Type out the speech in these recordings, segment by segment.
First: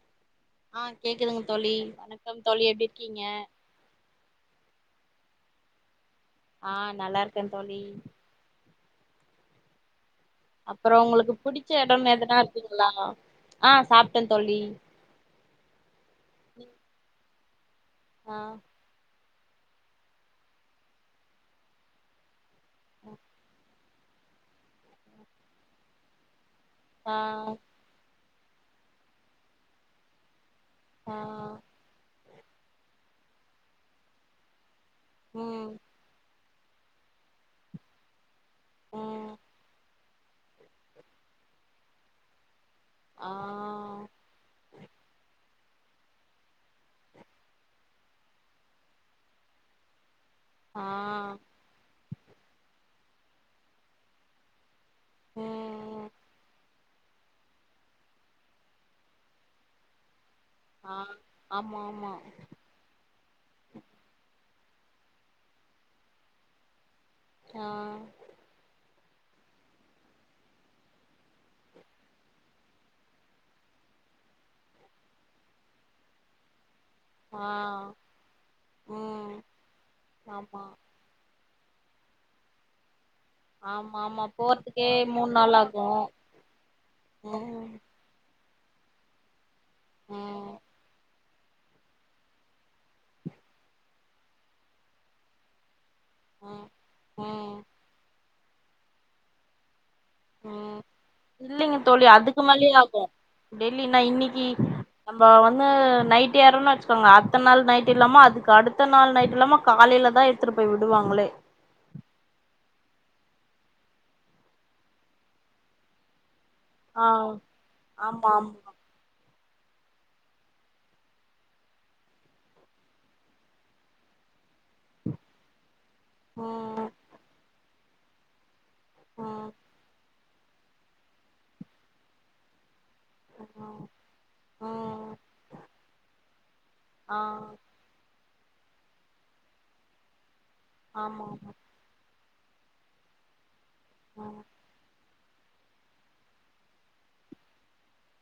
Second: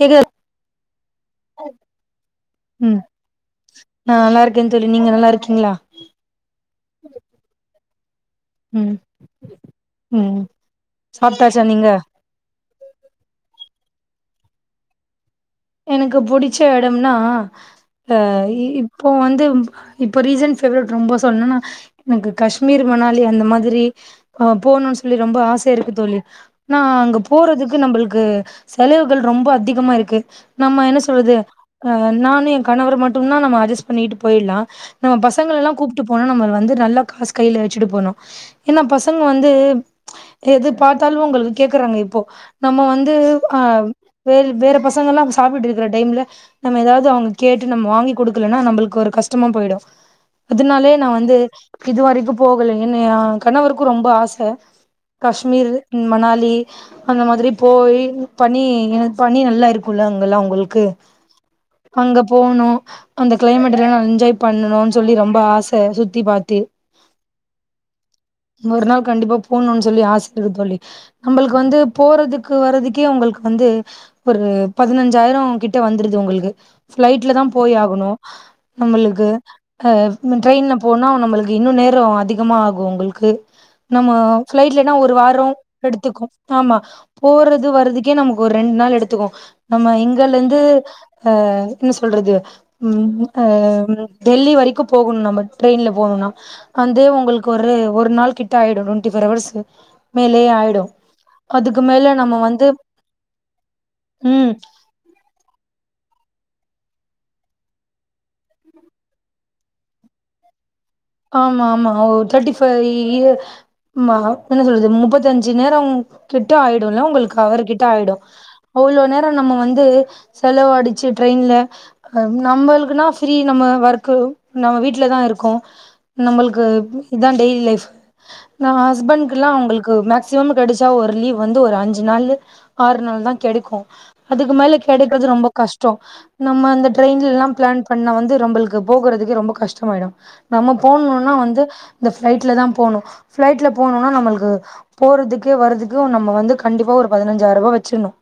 கேக்குதா ஆ கேக்குதுங்க தோழி வணக்கம் தோழி எப்டி ம் இருக்கீங்க நா நல்லா இருக்கே தோழி நீங்க நல்லா இருக்கீங்களா ஆ நல்லாருக்கே தோழி ம் ம் அப்புற உங்களுக்கு சாப்ட்டாச்சா புடிச்ச நீங்க எடோன்னு எதனா இருக்குங்களா ஆ சாப்ட்ட தோழி எனக்கு புடிச்ச எடம்னா ஆ இ இப்போ வந்து இப்ப ரீசண்ட் ஃபேவரட் ரொம்ப சொல்ணுன்னா எனக்கு கஷ்மீர் மணாலி அந்த மாதிரி ஆ போவுணுன்னு சொல்லி ரொம்ப ஆச இருக்கு தோழி ஆனா அங்க ஆ போறதுக்கு நம்பளுக்கு செலவுகள் ரொம்ப அதிகமா இருக்கு நம்ம என்ன ஆ சொல்றது ஆ நானு ஏ கணவரு மட்டும்னா நம்ம அட்ஜஸ்ட் பண்ணிட்டு போயிட்லா நம்ம பசங்களல்லா ம் கூப்ட்டு போனா நம்ம வந்து நல்லா காஸ் கையில வச்சுட்டு போணு ஏன்னா பசங்க ம் வந்து எது பாத்தாலு உங்களுக்கு கேக்குறாங்க இப்போ நம்ம வந் து ஆ வேற வேற பசங்க எல்லா சாப்ட்டுட்ருக்கிற டைம்ல நம்ம ஏதாவது அவங்க கேட்டு நம்ம ஏதாது அவுங்க கேட்டு வாங்கி கொடுக்கலனா நம்பளுக்கு ஒரு கஷ்டமா போயிடு ஆ அதுனாலே நா வந்து இதுவரைக்கு போகலங்க இன்று ஆ கணவருக்கு ரொம்ப ஆச கஷ்மீரு ம் மணாலி அந்த மாதிரி போய் பனி இங்கந்து பனி நல்லா இருக்குல்ல அங்கெல்லா உங்களுக் கு ஆ ஆமா ஆமா அங்க போவுனு அந்த கிளைமேட் எல்லா நா என்ஜாய் பண்ணணுன்னு சொல்லி ரொம்ப ஆச சுத்தி பாத்து ஆ ஒரு நாள் கண்டிப்பா போணுன்னு சொல்லி ஆச இருக்கு தோழி நம்நளுக்கு வந்து போறதுக்கு வர்றதுக்கே உங்களுக்கு வந்து ஒரு பதினஞ்சாயிர கிட்ட வந்துருது உங்களுக்கு ஃபிளைட்ல தா ஆ போய் ஆகணு நம்மளுக்கு ம் அ ஆமா ட்ரெயின்ல போனா நம்ள்க்கு இன்னு நேரோ அதிகமாகு உங்ள்க்கு ஆமா நம்ம ஆமா போறதுக்கே ஃபிளைட்லன்னா ஒரு மூண் வாரோ நாள் ஆகு எடுத்துக்கு ஆம்மா ம் போறது வரது க்கே நமக்கு ஒரு ரெண்நாள் எடுத்துக்கு நம்ம ம் எங்கலந்து அ என்ன சொல்றது ம் அ டெல்லி வரைக்கு போகணு நம ட்ரெயின்ல போணுனா ம் வந்து உங்களுக்கு ம் ஒரு ஒரு நாள் கிட்ட ஆயிடு டொண்ட்டி ஃபோர் அவர்ஸ்சு ம் இல்லைங்க தோழி நம்ம அதுக்கு வந்து மேலயே ஆகு டெல்லினா இன்னைக்கி ம் நம்ம வந்து நைட் ஏர்றோன் வச்சுக்கோங்க அத்த நாள் நைட் இல்லாம அதுக்கு அடுத்த நாள் நைட் இல்லாம காலைல தா த்துட்டு போய் விடுவாங்ளே ஆமாமா ஒ தேர்டி ஃபை இய ம்மா என்ன சொல்றது முப்பத்தஞ்சு நேரம் கிட்ட ஆயிடுல்ல ஆ உங்களுக்கு அவர் கிட்ட ஆயிடு ஆமா ஆமா அவ்ளோநே ரோ நம்ம வந்து செலவு அடிச்சு ட்ரெயின்ல அ நம்மளுக்குனா ஃப்ரீ நம்ம ஒர்க்கு நம்ம வீட்டுலதா இருக்கோ நம்மள்க்கு ம் இதா டெய்லி லைஃப் நா ம் ஹஸ்பண்கெல்லா அவ்ங்கள்க்கு மே க்சிமம் கெடச்சா ஒரு லீவ் வந்து ஒரு அஞ்சு நாள்ளு ஆறு நாள் தா கெடைக்கு ம் அதுக்கு மேல ம் கெடைக்கறது ரொம்ப கஷ்டோ நம்ம அந்த ஆ ட்ரெயின்லலா பிளான் பண்ண வந்து நம்ள்க்கு போகறதுக்கே ரொம்ப கஷ்டமாயிடு நம்ம ஆமா போணுனா ஆமா வந்து இந்த ஃபிளைட்ல தா போணு ஃபிளைட்ல போணுனா ம் நம்மள்க்கு போறதுக்கு வரதுக்கு நம்ம வந்து கண்டிப்பா ஒரு பதினஞ்சாயிர்வா வச்சிர்ணு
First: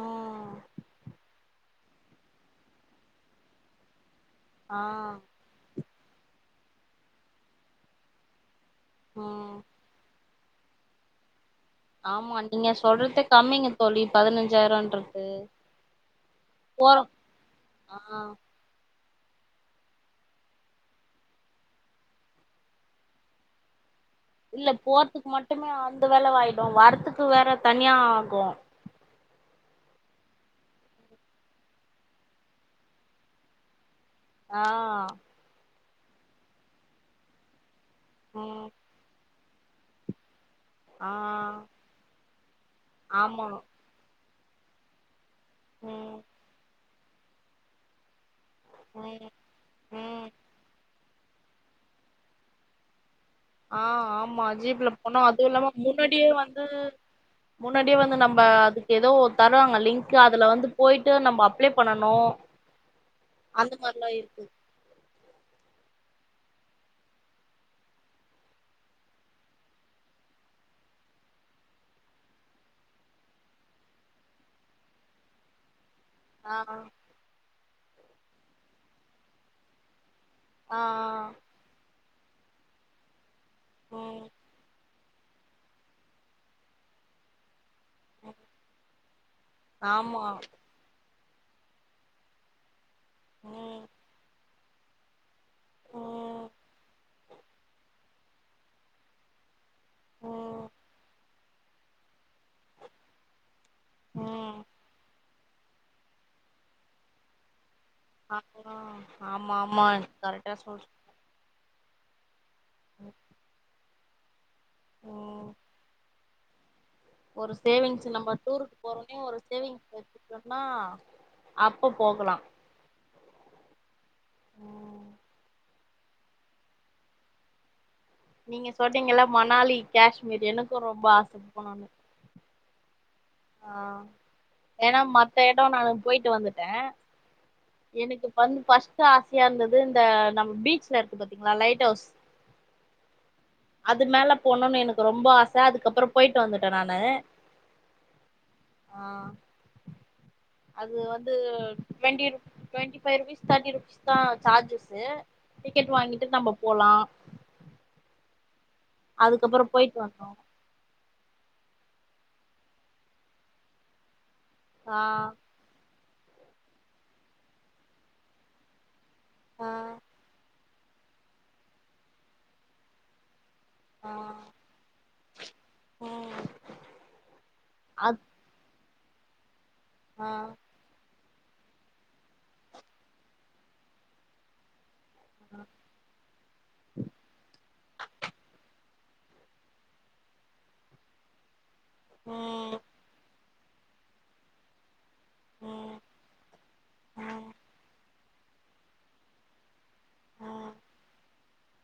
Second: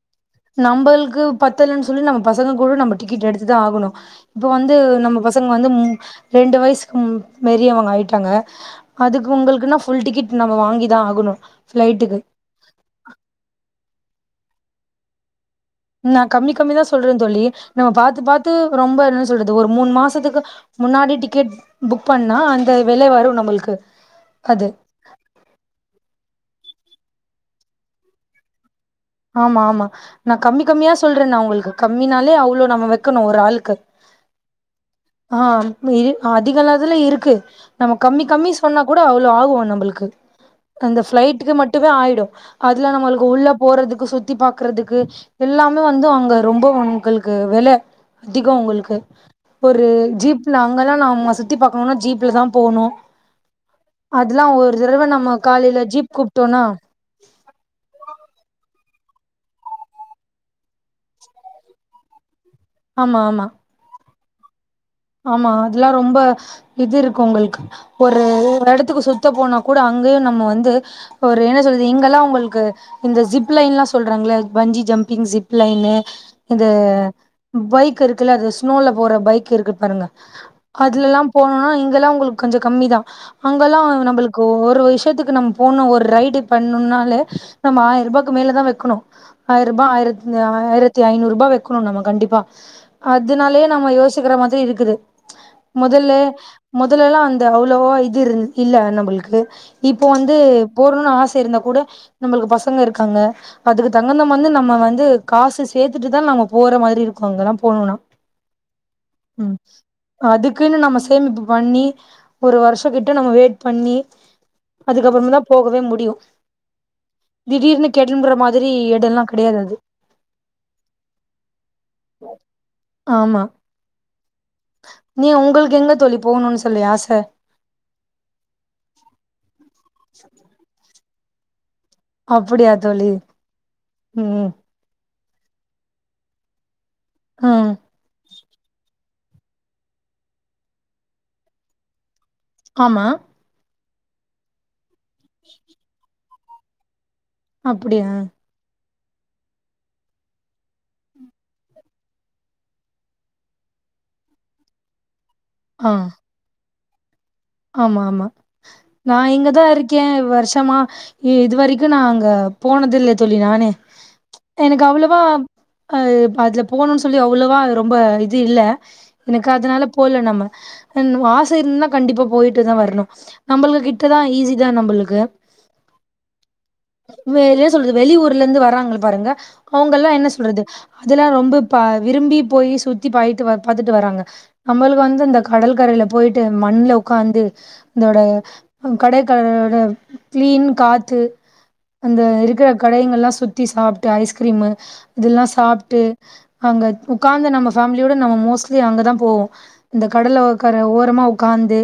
ம் நம்மள்க்கு பத்தலன் சொல்லி நம்ம பசங்க கூட நம்ப டிக்கெட் எடுத்துதா ஆகணு இப்ப வந்து ஆ நம்ம பசங்க வந்து ம் ரெண்டு வயசுக்கு ம் மேரியு அவுங்க ஆயிட்டாங்க அதுக்கு ம் உங்கள்க்குன்னா ஃபுல் டிக்கெட் நம்ம வாங்கி தா ஆகணு ஃப்ளைட்டுக்கு ஆமா நீங்க சொல்றது கம்மிங்க தோழி பதினஞ்சாயிரன்றது நா கம்மி கம்மிதா போறோ சொல்றே தோழி நம்ம ஆ பாத்து பாத்து ரொம்ப என்ன சொல்றது ஒரு மூன் மாசத்துக்கு முன்னாடி டிக்கெட் புக் பண்ணா அந்த விலை வரு நம்ள்க்கு இல்ல போறதுக்கு மட்டு அந்த வெலவாயிடு வர்றத்துக்கு வேற தனியா ஆகு ஆமாமா நா கம்மி கம்மியா சொல்றே நா உங்கள்க்கு கம்மினாலே அவ்ளோ நம்ம வைக்கணு ஒரு ஆள்க்கு ஆ ஆ ம் அதிகல்லதுல இருக்கு நம்ம கம்மி கம்மி ம் சொன்னா கூட அவ்ளோ ஆகு நம்மள்க்கு அந்த ஆ ஃப்ளைட்க்கு மட்டுமே ஆயிடு அதுல நம்மளுக்கு ஆமா உள்ள போறதுக்கு சுத்தி பாக்குறதுக்கு எல்லாமே வந்து ம் அங்க ரொம்ப உங்கள்க்கு வெல அதிகோ உங்கள்க்கு ம் ஒரு ம் ஜீப்ல அங்கெல்லா நம்ம சுத்தி பாக்கணுனா ஜீப்ல தா போணு ஆ அதெல்லா ஆமா ஒரு ஜீப்ல தடவ போனோ நம்ம அது இல்லாம காலைல ஜீப் முன்னாடியே வந்து கூப்ட்டோனா முன்னாடியே வந்து நம்ம அதுக்கு ஏதோ தருவாங்க லிங்க்கு அதுல வந்து போயிட்டு நம்ம அப்ளை பண்ணணு ஆமாமா அந்த மார்லா இருக்கு ஆமா அதெல்லா ரொம்ப இது இருக்கு உங்கள்க்கு ஒரு எடத்துக்கு சுத்த போனா கூட அங்கயு நம்ம வந்து ஒரு என்ன சொல்து இங்கெல்லா உங்கள்க்கு இந்த ஜிப் லைன்லா சொல்றாங்கல பஞ்சி ஜம்ப்பிங் ஜிப் லைனு ஆ இந்த பைக் இருக்குல்ல அது ஸ்னோல போற பைக் இருக்கு பாருங்க ஆ அதுலல்லா போனுனா இங்கெலா ஒங்களுக்கு கொஞ்ச கம்மிதா அங்கெலா ம் நம்மளுக்கு ஒரு விஷயத்துக்கு நம் போனு ஒரு ரைடி பன்னுன்னாலே நம்ம ஆயர்பாய்க்கு ம் மேலதா வெக்குனு ஆயர்பா ஆமா ஆயிரத்த ஆயிரத்தி ஐநூறுபா வக்குனு நம்ம கண்டிப்பா அதுனாலயே ம் நம்ம யோசிக்கிற மாதுரி இர்க்குது முதல்ல ம் முதலலா அந்த அவ்ளவோ இது இரு இல்ல நம்முளுக்கு இப்போ வந்து ம் போற்னுன் ஆச இருந்தா கூட நம்மளுக்கு பசங்க இருக்காங்க அதுக்கு தகுந்தம் வந்து ம் நம்ம வந்து காசு சேத்துட்டுதா நம்ம போற மாரி இருக்கு அங்கலா போனுனா அதுதா அதுக்குன்னு நம்ம சேமிப்பு பண்ணி ஒரு வருஷ கிட்ட நம்ம வெயிட் பண்ணி அதுக்கப்றமா தா ம் போகவே முடியு ஒரு திடீர்னு சேவிங்ஸு கெளம்புற நம்ம மாதிரி டூருக் போறோனே எடல்லா ஒரு கெடையாது அது சேவிங்ஸு சொன்னா அப்ப போகுலா ஆமா ம் நீ ஒங்களுக்கு எங்கே தோழி போவுனுன் சொல்லி ஆச நீங்க சொன்னிங்கல மணாலி காஷ்மீர் எனக்கு ரொம்ப ஆச போனுனு அப்புடியா தோழி ம் ம் ஏனா மத்த எடோ நா போயிட்டு வந்துட்ட அ எனுக்கு வந்து ஃபர்ஸ்ட் ஆஸ்யா இருந்தது இந்த நம்ம பீச்ல இருக்கு பாத்தீங்ளா லைட் ஹவுஸ் ஆமா அது மேல போனுன்னு எனக்கு ரொம்ப ஆச அதுக்கப்றோ போயிட்டு வந்துட்ட நானு அப்புடியா ஆ அது வந்து ட்வெண்ட்டி ரு twenty five rupees thirty rupees தா சார்ஜஸு ஆ டிக்கெட் வாங்கிட்டு நம்ப போலா ஆமா ஆமா நா இங்கதா அதுக்கப்புறோ போயிட்டு இருக்கே வந்தோ வர்ஷமா இ இது வரைக்கு நா அங்க போனதுல்ல தோழி நானே எனக்கு ஆ அவுளவா அ இப்பஅதுல போனுன் சொல்லி அவுளவா ரொம்ப இது இல்ல எனக்கு ஆ அதுனால போல நம்ம அன் வாச இருந்துன்னா கண்டிப்பா போயிட்டு தா வர்னு நம்பளுக் கிட் ஆ டதா ஈசிதா நம்பளுக்கு ம் வேற எ சொல்றது வெளி அத் ஊர்லேந்து வராறங்கள் பாருங்க அவுங்கல்லா என்ன ஆ சொல்றது அதுலா ரொம்ப ப விரும்பி போய் சுத்தி பாய்ட்டு பாத்துட்டு வராங்க நம்பளுக் வந் இந்த கடல் கரைல போய்ட்டு மண்ல காந்து இதோட கடற்க்கழையோட க்ளீன் காத்து அந்த இருக்குற ம் கடைங்கல்லா சுத்தி சாப்ட்டு ஐஸ்க்ரீமு இதுல்லா ம் சாப்ட்டு அங்க ம் உக்காந்து நம்ம ஃபேம்லியோட நம்ம மோஸ்ட்லி அங்கதா போவோ இந்த ம் கடலைஒகர ஓரமா உக்காந்து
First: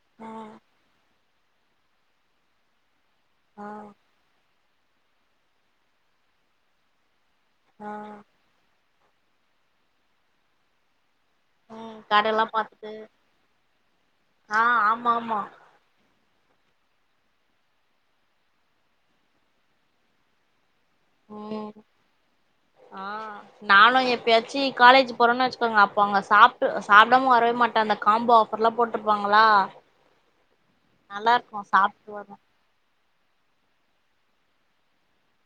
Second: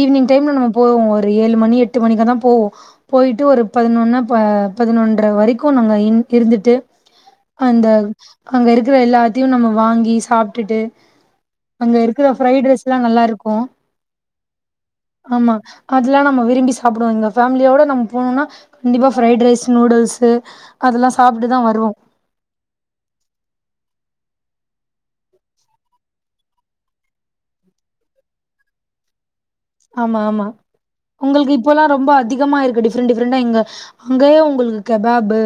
ஈவினிங் டைம்ல ம் நம்ம போவோ ஒரு ஏழு மணி எட்டு மணிக்கா தா போவோ போயிட்டு ஒரு ஆ பதுனொன்னு ப பதுனொன்ற வரக்கு நாங்க இன் இருந்துட்டு அந்த ஆ அங்க இருக்குற எல்லாத்யு நம்ம வாங்கி சாப்ட்டுட்டு அங்க ம் இருக்குற கடல்லா ஃரைட் பாத்துட்டு ரைஸ்லா நல்லாருக்கு ஆ ஆம் ஆமா அதுல்லா நம்ம விரும்பி சாப்புடோ ஃபேம்லியோட நம்ம போனோனா கண்டிப்பா ஃப்ரைட் ரைஸ் நூடுல்ஸு அதுல்லா சாப்ட்டுதா ம் வருவோ ஆ நாலு எப்யாச்சு காலேஜ் போறேம்ன் வச்சுக்கோங்க அப்போ அங்க சாப்டு சாப்டாமா வரவே மாட்டே அந்த காம்போ ஆஃப் பொருளா போட்ருப்பாங்களா ஆமா ஆமா நல்லா உங்களுக்கு இருக்கு இப்பல்லா ரொம்ப சாப்ட்டு வருவே அதிகமா இருக்கு டிப்ரண்ட் டிஃப்ரெண்டா இங்க அங்கேயே உங்களுக்கு கெபாபு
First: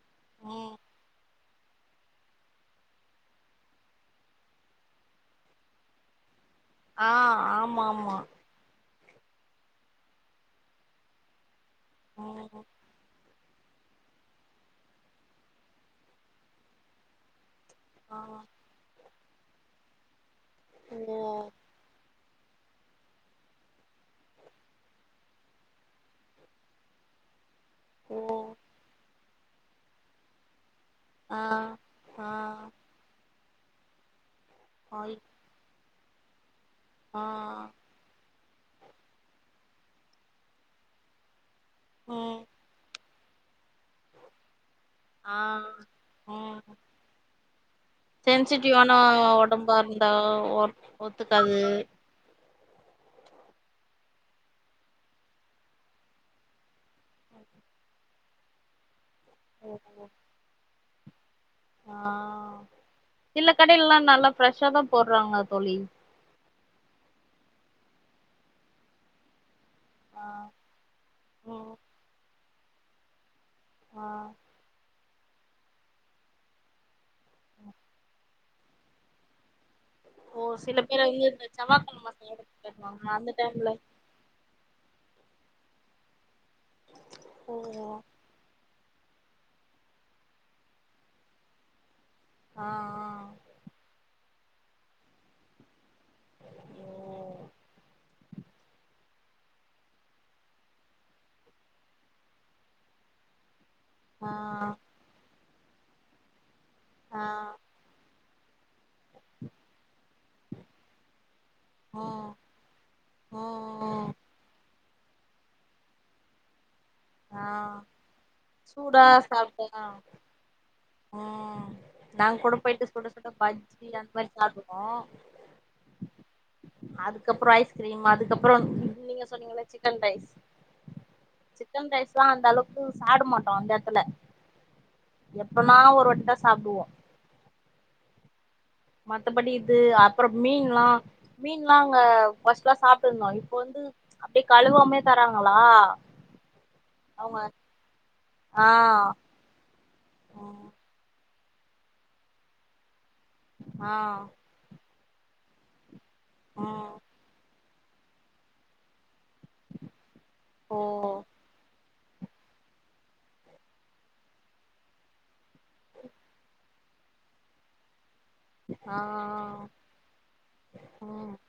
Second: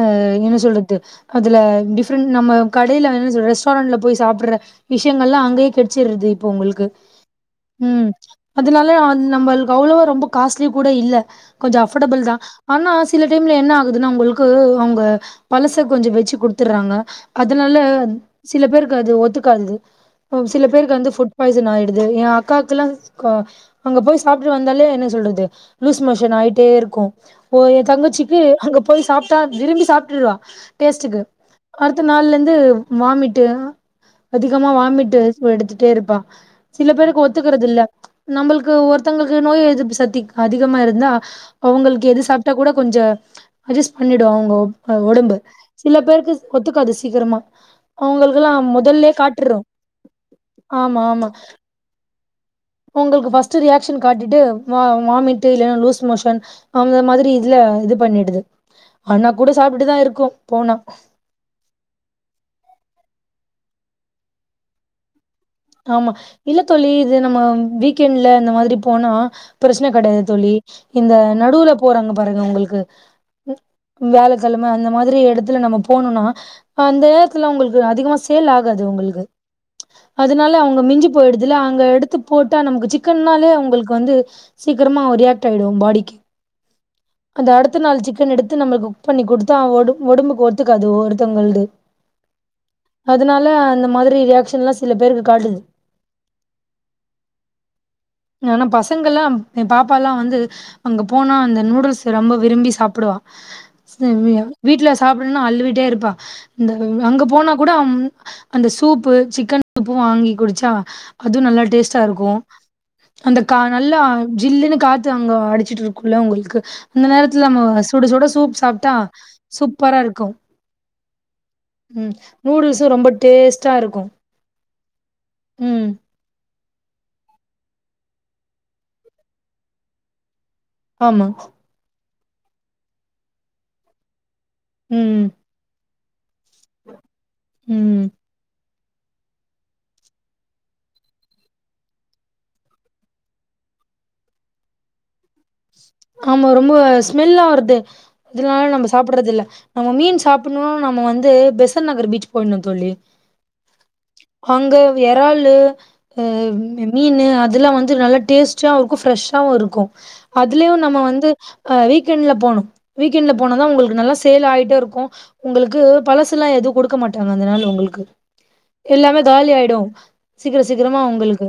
அ என்ன ம் சொல்றது அதுல டிஃப்ரெண்ட் நம்ம கடையில என்ன சொல்ற ரெஸ்டாரண்டில போய் சாப்புற விஷயங்கள் எல்லா அங்கயே கெடைச்சிடுது இப்போ உங்களுக்கு ஆ ஆமா ம் ஆமா அதனால நம்ளுக்கு அவ்ளவா ரொம்ப காஸ்ட்லி கூட இல்ல கொஞ்சம் அஃபோர்டபிள் தா ம் ஆனா சில சில டைம்ல என்ன ஆகுதுன்னா உங்களுக்கு அவங்க பழச கொஞ்ச வச்சு குடுத்துறாங்க அதனால ஆ சில பேருக்கு அது ஒத்துக்காது சில பேருக்கு ஓ வந்து புட் பாய்சன் ஆயிடுது எ அக்காக்கெல்லா அங்க போய் சாப்ட்டுட்டு வந்தாலே என்ன சொல்றது லூஸ் மோஷன் ஆயிட்டே இருக்கு போயி என் ஓ தங்கச்சிக்கு அங்க போய் சாப்டா விரும்பி சாப்ட்டுறுவா டேஸ்ட்டுக்கு ஆ அடுத்த ஆ நாள்ல இருந்து வாமிட்டு அதிகமா ஆய் வாமிட்டு் எடுத்துட்டே இருப்பா சில ஆ பேருக்கு ஒத்துக்கறது இல்ல நம்மளுக்கு ஒருத்தங்களுக்கு நோய் எதிர்ப்பு சத்தி அதிகமா இருந்தா அவங்களுக்கு எது ம் சாப்டா கூட கொஞ்ச அட்ஜஸ் பண்ணிடும் அவங்க ஒ ஒடம்பு ஆ சில பேருக்கு ம் ஒத்துக்காது சீக்கிரமா அவங்களுக்கெல்லா சென்சிட்டிவான முதல்லே காட்டுறும் ஒடம்பா இருந்தா ஒ ஆமா ஆமா ஒத்துக்காது அவங்களுக்கு பஸ்ட்டு ரியாக்ஷன் காட்டிட்டு வாமிட் இல்லன்னா லூஸ் மோஷன் அந்த மாதிரி இதுல இது பண்ணிடுது ஆன்னா கூட சாப்ட்டு தா இருக்கோ போனா அ இல்ல கடையிலல்லா நல்லா ஃப்ரெஷ்ஷா தா போடுறாங்க தோழி ஆமா இல்ல தோழி இது நம்ம வீக்கெண்ட்ல இந்த மாதிரி போனா பிரச்சனை கெடையாது ஆ தோழி இந்த நடுவுல ம் போறாங்க பாருங்க உங்களுக்கு ஆ வியாழகெழ அந்த மாதிரி எடத்துல நம்ம போனம்னா அந்த நேரத்துல உங்களுக்கு அதிகமா சேல் ஆகாது உங்களுக்கு ஓ அதனால சில அவங்க பேர் மிஞ்சி வந்து இந்த போயிடுதுல அங்க செவ்வாகெழம எடுத்து போட்டா நமக்கு செய்யறதுக்கு அந்த சிக்கன்னாலே டைம்ல அவங்களுக்கு வந்து சீக்கிரமா ரியாக்ட் ஆயிடு பாடிக்கு அந்த அடுத்த ஓ நாள் சிக்கன் எடுத்து நம்ளுக்கு பண்ணி கொடுத்தா ஒடம் ஒடம்புக்கு ஒத்துக்காது ஒருத்தவங்களது அ அ அதனால அந்த மாதிரி ரியாக்ஷன்லா சில பேருக்கு காட்டுது நா பசங் அல்லாம் என் பாப்பா எல்லாம் வந்து அங்க போனா அந்த நூடுல்ஸ் ரொம்ப விரும்பி சாப்டுவா ஆ [unintelligible] வீட்ல சாப்டுன்னா அழிவிட்டே இருப்பா இந்த அங்க ஆ போனா கூட அந்த சூப்பு சிக்கன் சூப்பு வாங்கி குடிச்சா அதுவு நல்ல டேஸ்டா இருக்கு ஆ அந்த ஆ கான் நல்லா ஜில்லுன்னு காத்து அங்க அடிச்சுட்டு இருக்குல்ல உங்களுக்கு அந்த ஆ நேரத்துல நம்ம சுட சுட சூப் சாப்ட்டா சூடா சாப்ட்டனா சூப்பரா இருக்கு ம் ம் நாங்க கூட போயிட்டு நூடுல்ஸு ரொம்ப சுட சுட டேஸ்ட்டா பஜ்ஜி இருக்கு அந்த மாரி ம் [unintelligible] அதுக்கப்பறோ ஐஸ்கிரீம் அதுக்கப்பறோ நீங்க சொன்னீங்கள சிக்கன் ரைஸ் ஆமா சிக்கன் ரைஸ்ல்லா அந்த அளவுக்கு சாப்ட மாட்டோ அந்த எடத்துல ம் அப்பறமா ஒரு வட்ட சாப்டுவோம் ம் மத்தபடி இது அப்பறோமீன்லா மீன்லா அங்க பஸ்ட் எலா சாப்டு இருந்தோ இப்ப வந்து அப்டியே கழுவாமே தராங்களா ஆமா ரொம்ப அவங்க ஸ்மெல்லா வருது ஆ அதனால நம்ப சாப்பட்றது இல்ல நம்ம மீன் ம் சாப்புடணு நம்ம வந்து பெசன் நகர் பீச் போயின்னு தோழி ஆ அங்க எறாலு அ ம் மீனு அதெல்லா வந்து நல்லா டேஸ்ட்டா இருக்கு ஃப்ரெஷ்ஷாவு இருக்கு அதுலயு ஓ நம்ம வந்து அ வீக்கெண்ட்ல போணு வீக்கெண்ட்ல போனாதா உங்களுக்கு நல்லா சேல் ஆய்ட்டே இருக்கு உங்களுக்கு பழசுல்லா எதுவு குடுக்க மாட்டாங்க அதனால உங்களுக்கு ஆ எல்லாமே காலி ஆயிடு சீக்கர சீக்கரமா ம் உங்களுக்கு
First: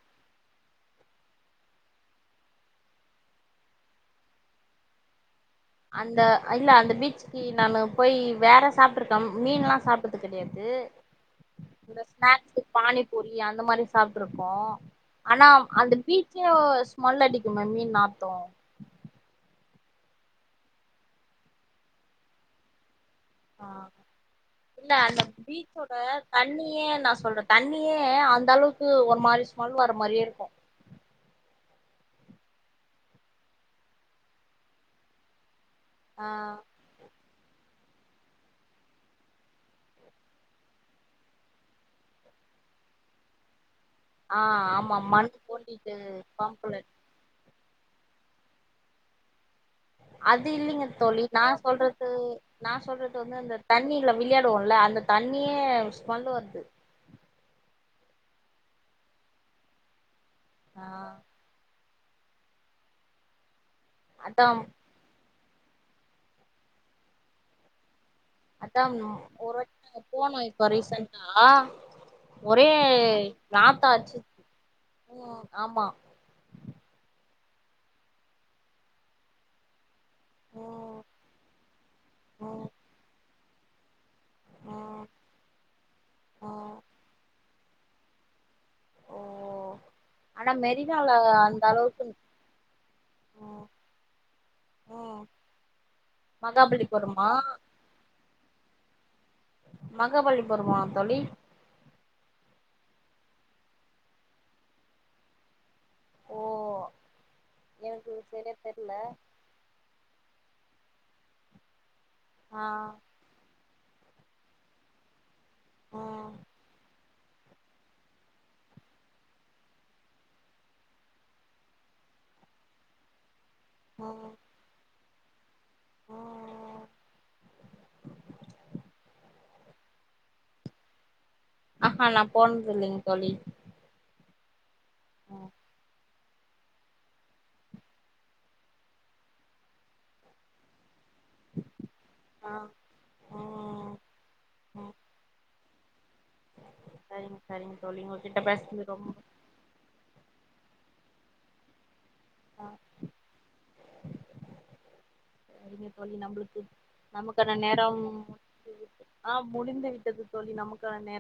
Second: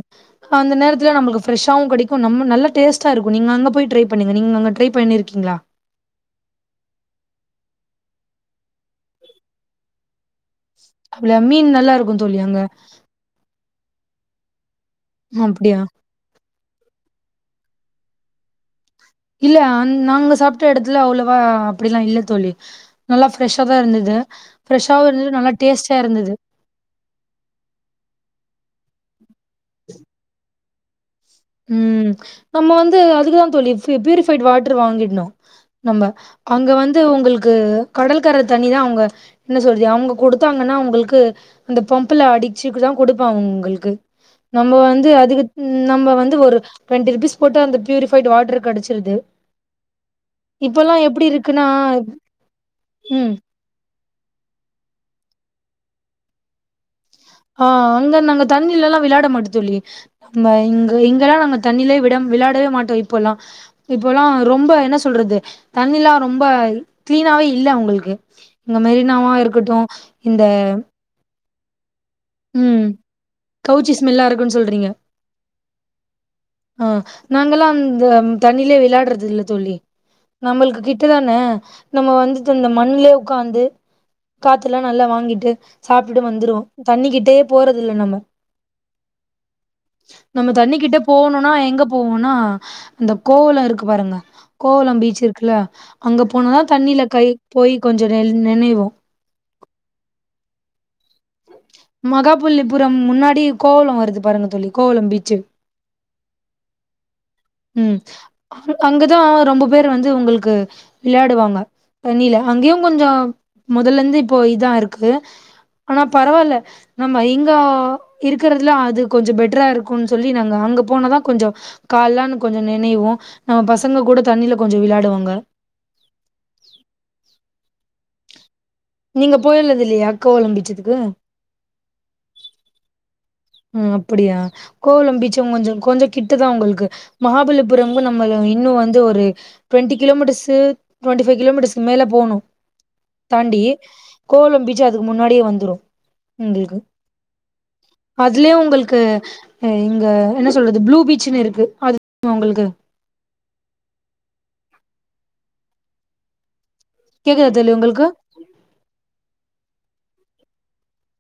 அந்த நேரத்துல நம்ளுக்கு ஃப்ரெஷ்ஷாவு கெடைக்கு நம்ம நல்ல டேஸ்டா இருக்கு நீங்க அங்க போய் ட்ரை பண்ணுங்க நீங்க அங்க ட்ரை பண்ணிருக்கீங்களா அந்த இல்ல அந்த பீச்சுக்கு நானு போய் வேற சாப்ட்ருக்க ம் மீன்லா சாப் ட்டது கிடையாது அதுல மீன் நல்லா இந்த இருக்கு தோழி அங்க ஸ்நாக்ஸ் பானி பூரி அந்த மாரி சாப்ட்ருக்கோ ஆனா அப்டியா அந்த பீச் எப்டியோ ஸ்மெல் அடிக்குமே மீன் நாத்தோ இல்ல அ நாங்க சாப்ட்ட இடத்துல அவ்ளோவா அப்டிலா இல்ல தோழி நல்லா ஃப்ரெஷ்ஷாதா ஆ இருந்துது இல்ல ஃப்ரெஷாவும் அந்த இருந்துது நல்லா பீச்சோட டேஸ்ட்டா இருந்துது தண்ணியே நா சொல்ற தண்ணியே அந்த அளவுக்கு ஒரு மாரி ஸ்மெல் வர மாரியே இருக்கு ம் நம்ம வந்து அதுக்குதா தோழி பியூரிஃபைடு் வாட்டர் வாங்கிட்ணு நம்ப ஆ அங்க வந்து உங்களுக்கு கடல்கர தண்ணிதா அவங்க என்ன சொல்றது அவங்க கொடுத்தாங்கன்னா அவங்களுக்கு அந்த பம்புல அடிச்சுக்குதா கொடுப்பாங்க உங்களுக்கு ஆ நம்ப ஆமா வந்து மண் அதுக்கு தோண்டிட்டு நம்ப வந்து ஒரு பம்புல டுவெண்டி ருபீஸ் போட்டு அந்த பியூரிபைடு வாட்டர் கெடச்சிருது அது இல்லீங்க இப்பல்லா தோழி எப்டி நா இருக்குன்னா சொல்றது நா சொல்றது ம் வந்து அந்த தண்ணில விளையாடுவோம்ல அந்த தண்ணியே ஸ்மெல் வருது ஆ அங்க நாங்க தண்ணீலெல்லா விளாட மாட்டோ தோழி நம்ம ஆ இங்க இங்கல்லா நாங்க தண்ணிலே விட விளாடவே மாட்டோ இப்பல்லா இப்போல்லா அதா ரொம்ப என்ன சொல்றது தண்ணிலா ரொம்ப கிளீனாவே இல்ல உங்களுக்கு அக்கா ஒரு வாட்டி நாங்க போனோ இந்த இப்ப ரீசன்டா ஒரே ம் நாத்தோ கவுச்சி அச்சு ஸ்மெல்லா இருக்குன்னு உ ஆமா அ நாங்கல்லா அந்த தண்ணிலயே விளையாடுறது இல்ல தோழி நம்மளுக்கு ம் கிட்டதான நம்ம வந்துட்டு ம் இந்த மண்ணுல உக்காந்து காத்துல்லா ம் நல்லா வாங்கிட்டு சாப்டுட்டு வந்துருவோ ம் தண்ணிக்கிட்டயே போறதுல்ல நம்ப ஓ நம்ம ஆனா தண்ணிக்கிட்ட மெரினால போணுனா அந்த எங்க அளவுக்கு போவோனா இந்த ம் கோவல இருக்கு பாருங்க ஓ கோவலம் பீச் இருக்குல்ல அங்க போனதா தண்ணில கை மகாபலிபுரமா போய் கொஞ்சோ நெ நெனைவோ மகாபலிபுரமா தோழி மகாபுள்ளிபுரம் முன்னாடி கோவலம் வருது பாருங்க தோழி கோவலம் பீச்சு ஓ ம் எனக்கு சரியா அ தெர்ல அங்கதா ரொம்ப பேரு வந்து உங்களுக்கு விளையாடுவாங்க தண்ணில ஆ அங்கயு கொஞ்சோ முதல்ல இருந்து இப்போ இதா இருக்கு ஆனா ஆ பரவால்ல நம்ம இங்க இருக்கறதுல அது கொஞ்சோ பெட்டரா இருக்குன்னு சொல்லி நாங்க அங்க போனாதா கொஞ்சோ கால்லான்னு கொஞ்சோ நெனைவோ நம்ம பசங்க கூட தண்ணில கொஞ்சோ விளையாடுவாங்க ஆ ஆ நீங்க போயலது இல்லயா கோவலம் பீச்சத்துக்கு ஆ ஹா நா போனது இல்லைங்க தோழி ம் அப்படியா கோவலோ பீச்சு கொஞ்சோ கொஞ்சோ கிட்டதா உங்ளுக்கு மகாபலிபுரமு நம்ம இன்னு வந்து ஒரு டுவெண்டி கிலோமீட்டர்ஸ் டுவெண்ட்டிபைவ் கிலோமீட்டர்ஸ்க்கு மேல போணு ஆ தாண்டி ம் கோவலோ பீச்சு ம் அதுக்கு முன்னாடியே வந்துரு உங்குள்க்கு ம் சரிங்க தோழி உங்க கிட்ட பேச ரொம்ப இங்க என்ன சொல்றது ப்ளூ பீச்ன்னு இருக்கு அது உங்குள்க்கு ஆ சரிங்க தோழி நம்ளுக்கு கேக்குதா நமக்கான தோழி உங்களுக்கு நேரோம் அ முடிந்து விட்டது தோழி நமக்கான நேரம்